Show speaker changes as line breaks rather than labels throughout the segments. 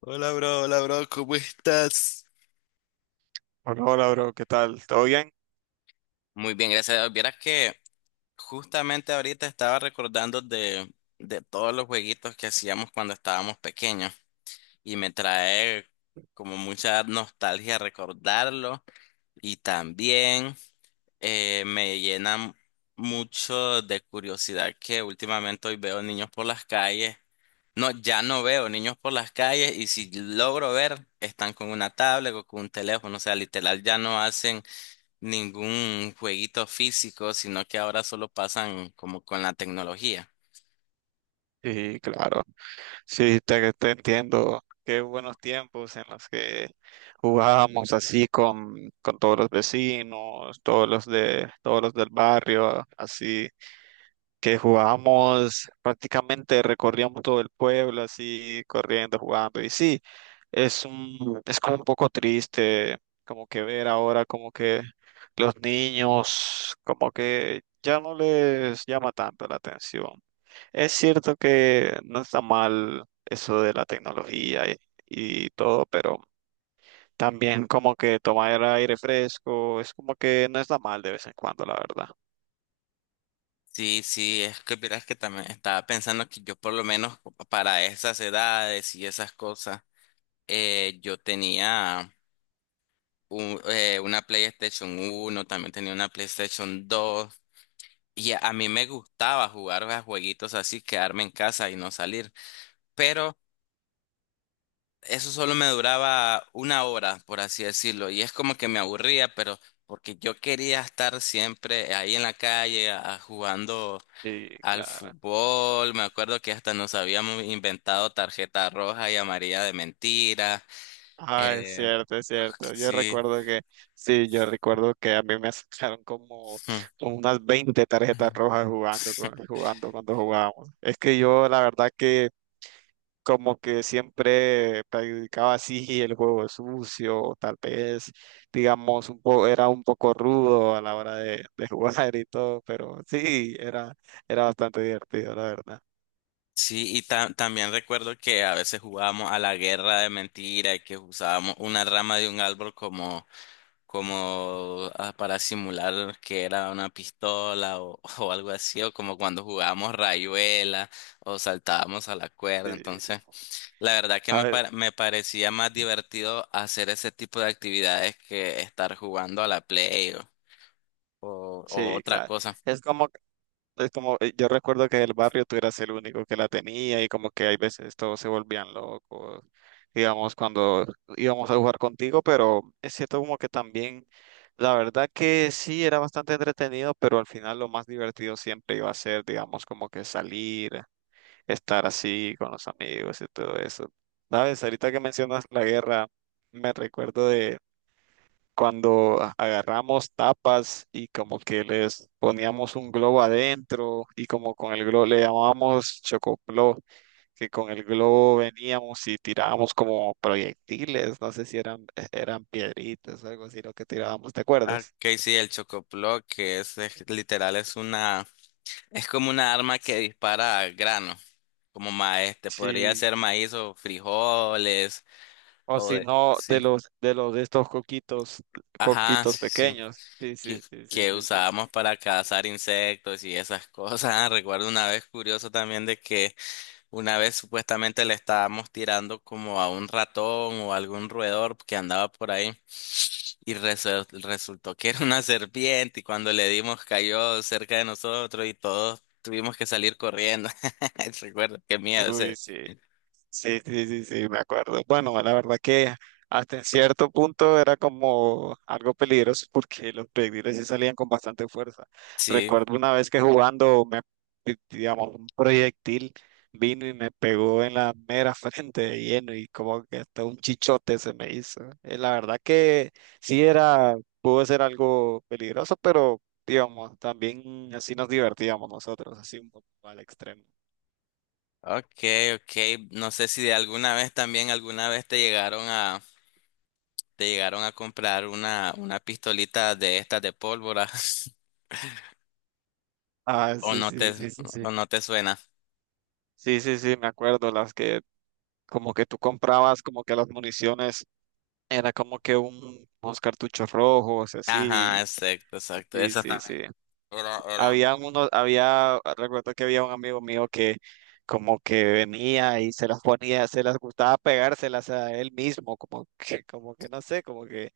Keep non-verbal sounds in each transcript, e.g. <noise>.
Hola, bro, ¿cómo estás?
Hola, hola, bro, ¿qué tal? ¿Todo bien?
Muy bien, gracias a Dios. Vieras que justamente ahorita estaba recordando de todos los jueguitos que hacíamos cuando estábamos pequeños y me trae como mucha nostalgia recordarlo. Y también me llena mucho de curiosidad que últimamente hoy veo niños por las calles. No, ya no veo niños por las calles, y si logro ver, están con una tablet o con un teléfono. O sea, literal, ya no hacen ningún jueguito físico, sino que ahora solo pasan como con la tecnología.
Sí, claro. Sí, te entiendo. Qué buenos tiempos en los que jugábamos así con todos los vecinos, todos los del barrio, así. Que jugábamos, prácticamente recorríamos todo el pueblo así, corriendo, jugando. Y sí, es como un poco triste, como que ver ahora como que los niños, como que ya no les llama tanto la atención. Es cierto que no está mal eso de la tecnología y todo, pero también como que tomar aire fresco, es como que no está mal de vez en cuando, la verdad.
Sí, sí, es que verás que también estaba pensando que yo, por lo menos para esas edades y esas cosas, yo tenía una PlayStation 1, también tenía una PlayStation 2, y a mí me gustaba jugar a jueguitos así, quedarme en casa y no salir. Pero eso solo me duraba una hora, por así decirlo, y es como que me aburría, pero porque yo quería estar siempre ahí en la calle jugando
Sí,
al
claro.
fútbol. Me acuerdo que hasta nos habíamos inventado tarjeta roja y amarilla de mentira.
Ah, es
Eh,
cierto, es cierto.
sí.
Sí, yo recuerdo que a mí me sacaron como
<laughs>
como unas 20 tarjetas rojas jugando, jugando cuando jugábamos. Es que yo la verdad que como que siempre practicaba así el juego sucio, tal vez, digamos, un poco, era un poco rudo a la hora de <laughs> jugar y todo, pero sí, era bastante divertido, la verdad.
Sí, y también recuerdo que a veces jugábamos a la guerra de mentira y que usábamos una rama de un árbol como para simular que era una pistola, o, <laughs> o algo así. O como cuando jugábamos rayuela o saltábamos a la cuerda.
Sí,
Entonces, la verdad que
¿sabes?
me parecía más divertido hacer ese tipo de actividades que estar jugando a la Play o
Sí,
otra
claro.
cosa.
Es como Es como, yo recuerdo que el barrio tú eras el único que la tenía y como que hay veces todos se volvían locos, digamos, cuando íbamos a jugar contigo, pero es cierto como que también, la verdad que sí, era bastante entretenido, pero al final lo más divertido siempre iba a ser, digamos, como que salir, estar así con los amigos y todo eso. ¿Sabes? Ahorita que mencionas la guerra, me recuerdo cuando agarramos tapas y como que les poníamos un globo adentro y como con el globo le llamábamos chocoplo, que con el globo veníamos y tirábamos como proyectiles, no sé si eran piedritas o algo así lo que tirábamos, ¿te
Ah,
acuerdas?
que sí, el chocoplo, que es literal, es una, es como una arma que dispara al grano, como maíz, te podría
Sí,
ser maíz o frijoles,
o
o
si
de,
no,
sí.
de los de estos coquitos,
Ajá,
coquitos
sí, sí.
pequeños. Sí,
Que,
sí, sí, sí,
que
sí, sí.
usábamos para cazar insectos y esas cosas. <laughs> Recuerdo una vez, curioso también, de que una vez supuestamente le estábamos tirando como a un ratón o algún roedor que andaba por ahí. Y resultó que era una serpiente, y cuando le dimos cayó cerca de nosotros y todos tuvimos que salir corriendo. <laughs> Recuerdo, qué miedo. O
Uy,
sea,
sí. Sí, sí, sí, sí, me acuerdo. Bueno, la verdad que hasta en cierto punto era como algo peligroso <laughs> porque los proyectiles sí salían con bastante fuerza.
sí.
Recuerdo una vez que digamos, un proyectil vino y me pegó en la mera <laughs> frente de lleno y como que hasta un chichote se me hizo. La verdad que sí era, pudo ser algo peligroso, pero digamos, también así nos divertíamos nosotros, así un poco al extremo.
Ok, ok. No sé si de alguna vez también, alguna vez te llegaron a ¿te llegaron a comprar una pistolita de estas de pólvora? <laughs>
Ah,
¿O
sí,
no
sí,
te,
sí, sí, sí.
o no te suena?
Sí, sí, sí, me acuerdo, las que como que tú comprabas como que las municiones era como que unos cartuchos rojos,
Ajá,
así.
exacto, exacto.
Sí,
Esa
sí,
también.
sí.
Era- era-
Había, recuerdo que había un amigo mío que como que venía y se las ponía, se las gustaba pegárselas a él mismo, como que no sé, como que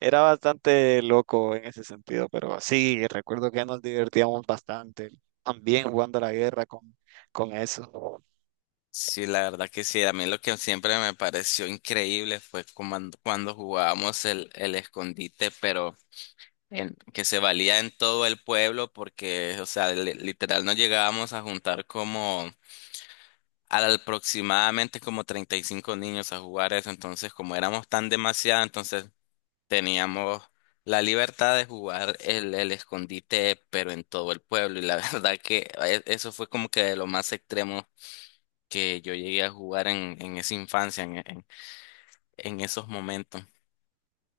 era bastante loco en ese sentido, pero sí, recuerdo que nos divertíamos bastante también jugando a la guerra con eso.
Sí, la verdad que sí. A mí lo que siempre me pareció increíble fue cuando jugábamos el escondite, pero que se valía en todo el pueblo, porque, o sea, literal nos llegábamos a juntar como aproximadamente como 35 niños a jugar eso. Entonces, como éramos tan demasiados, entonces teníamos la libertad de jugar el escondite, pero en todo el pueblo. Y la <laughs> verdad que eso fue como que de lo más extremo que yo llegué a jugar en esa infancia, en esos momentos.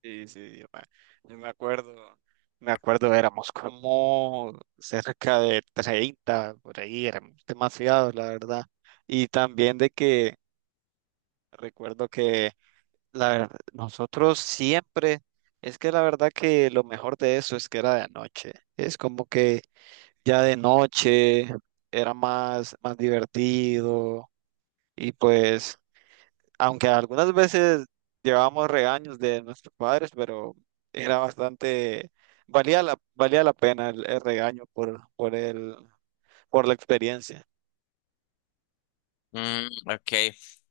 Sí, sí, yo me acuerdo, éramos como cerca de 30 por ahí, éramos demasiados, la verdad. Y también de que recuerdo que nosotros siempre, es que la verdad que lo mejor de eso es que era de noche. Es como que ya de noche era más divertido y pues aunque algunas veces llevábamos regaños de nuestros padres, pero era bastante, valía la pena el regaño por la experiencia.
Mm, ok.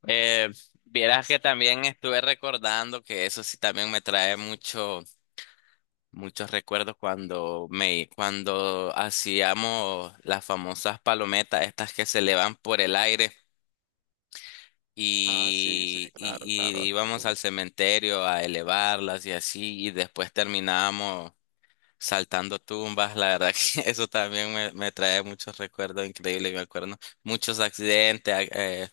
Eh, Vieras que también estuve recordando que eso sí también me trae muchos recuerdos cuando cuando hacíamos las famosas palometas, estas que se elevan por el aire,
Ah, sí, sí, claro,
y,
claro.
íbamos al cementerio a elevarlas y así, y después terminábamos saltando tumbas. La verdad que <laughs> eso también me trae muchos recuerdos increíbles, me acuerdo. Muchos accidentes,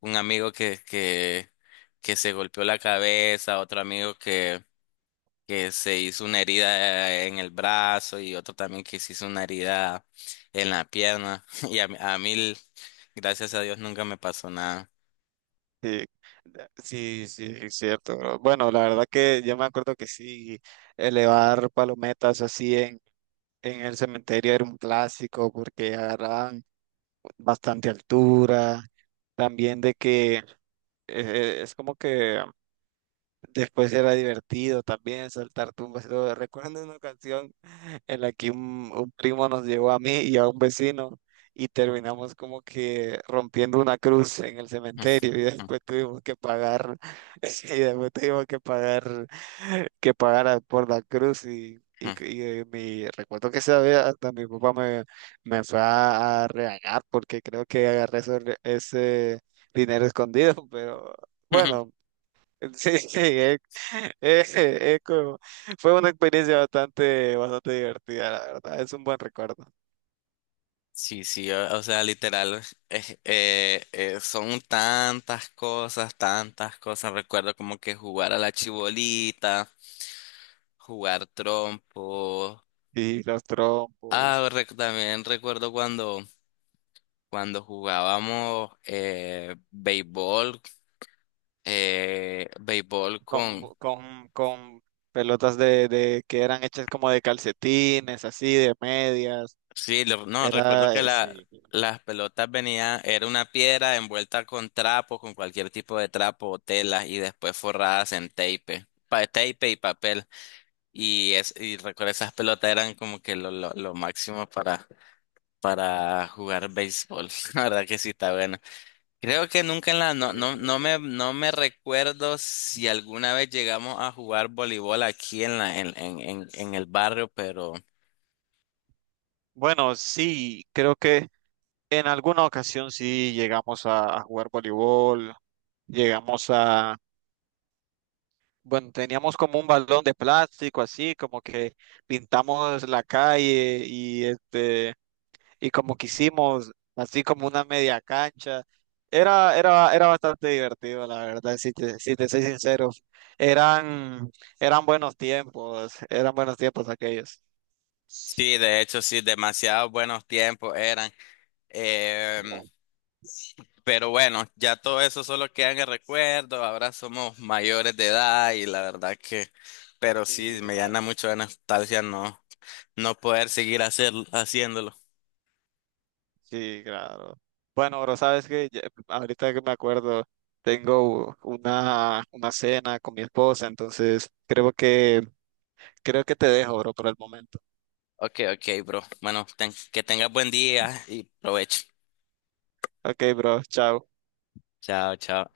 un amigo que se golpeó la cabeza, otro amigo que se hizo una herida en el brazo, y otro también que se hizo una herida en la pierna. <laughs> Y a mí, gracias a Dios, nunca me pasó nada.
Sí, sí, sí, es cierto, bro. Bueno, la verdad que yo me acuerdo que sí, elevar palometas en el cementerio era un clásico porque agarraban bastante altura. También de que es como que Después era divertido también saltar tumbas y todo. Recuerdo una ocasión en la que un primo nos llevó a mí y a un vecino y terminamos como que rompiendo una cruz en el cementerio y después tuvimos que pagar, <laughs> y después tuvimos que pagar por la cruz
<laughs>
recuerdo que esa vez hasta mi papá me fue a regañar porque creo que agarré ese dinero escondido, <laughs> pero bueno.
<laughs>
Sí, sí, eh, <laughs> eh, como- fue una experiencia bastante divertida, la verdad. Es un buen recuerdo.
Sí, sí, o sea, literal, son tantas cosas, tantas cosas. Recuerdo como que jugar a la chibolita, jugar trompo.
Y los
Ah,
trompos,
también recuerdo cuando jugábamos béisbol, eh, béisbol con,
con pelotas de que eran hechas como de calcetines, así, de medias.
Sí, lo- no, recuerdo que
Sí.
las pelotas venían, era una piedra envuelta con trapo, con cualquier tipo de trapo o tela, y después forradas en tape, tape y papel. Y, y recuerdo esas pelotas eran como que lo máximo para jugar béisbol. <laughs> La verdad que sí, está bueno. Creo que nunca en la, no,
eh,
no me recuerdo si alguna vez llegamos a jugar voleibol aquí en la, en el barrio.
bueno, sí, creo que en alguna ocasión sí llegamos a jugar voleibol. Llegamos a, bueno, teníamos como un balón de plástico así, como que pintamos la calle y este y como que hicimos así como una media cancha. Era bastante divertido, la verdad, si te soy sincero. Eran, eran buenos tiempos aquellos.
Sí, de hecho, sí, demasiados buenos tiempos eran. Em, pero bueno, ya todo eso solo queda en el recuerdo. Ahora somos mayores de edad y la verdad que, pero sí,
Sí,
me llena
claro,
mucho de nostalgia no no poder seguir haciéndolo.
sí, claro. Bueno, bro, sabes que ahorita que me acuerdo, tengo una cena con mi esposa, entonces creo que te dejo, bro, por el momento.
Ok, ok, bro. Bueno, que tengas buen día y provecho.
Ok, bro, chao.
Chao, chao.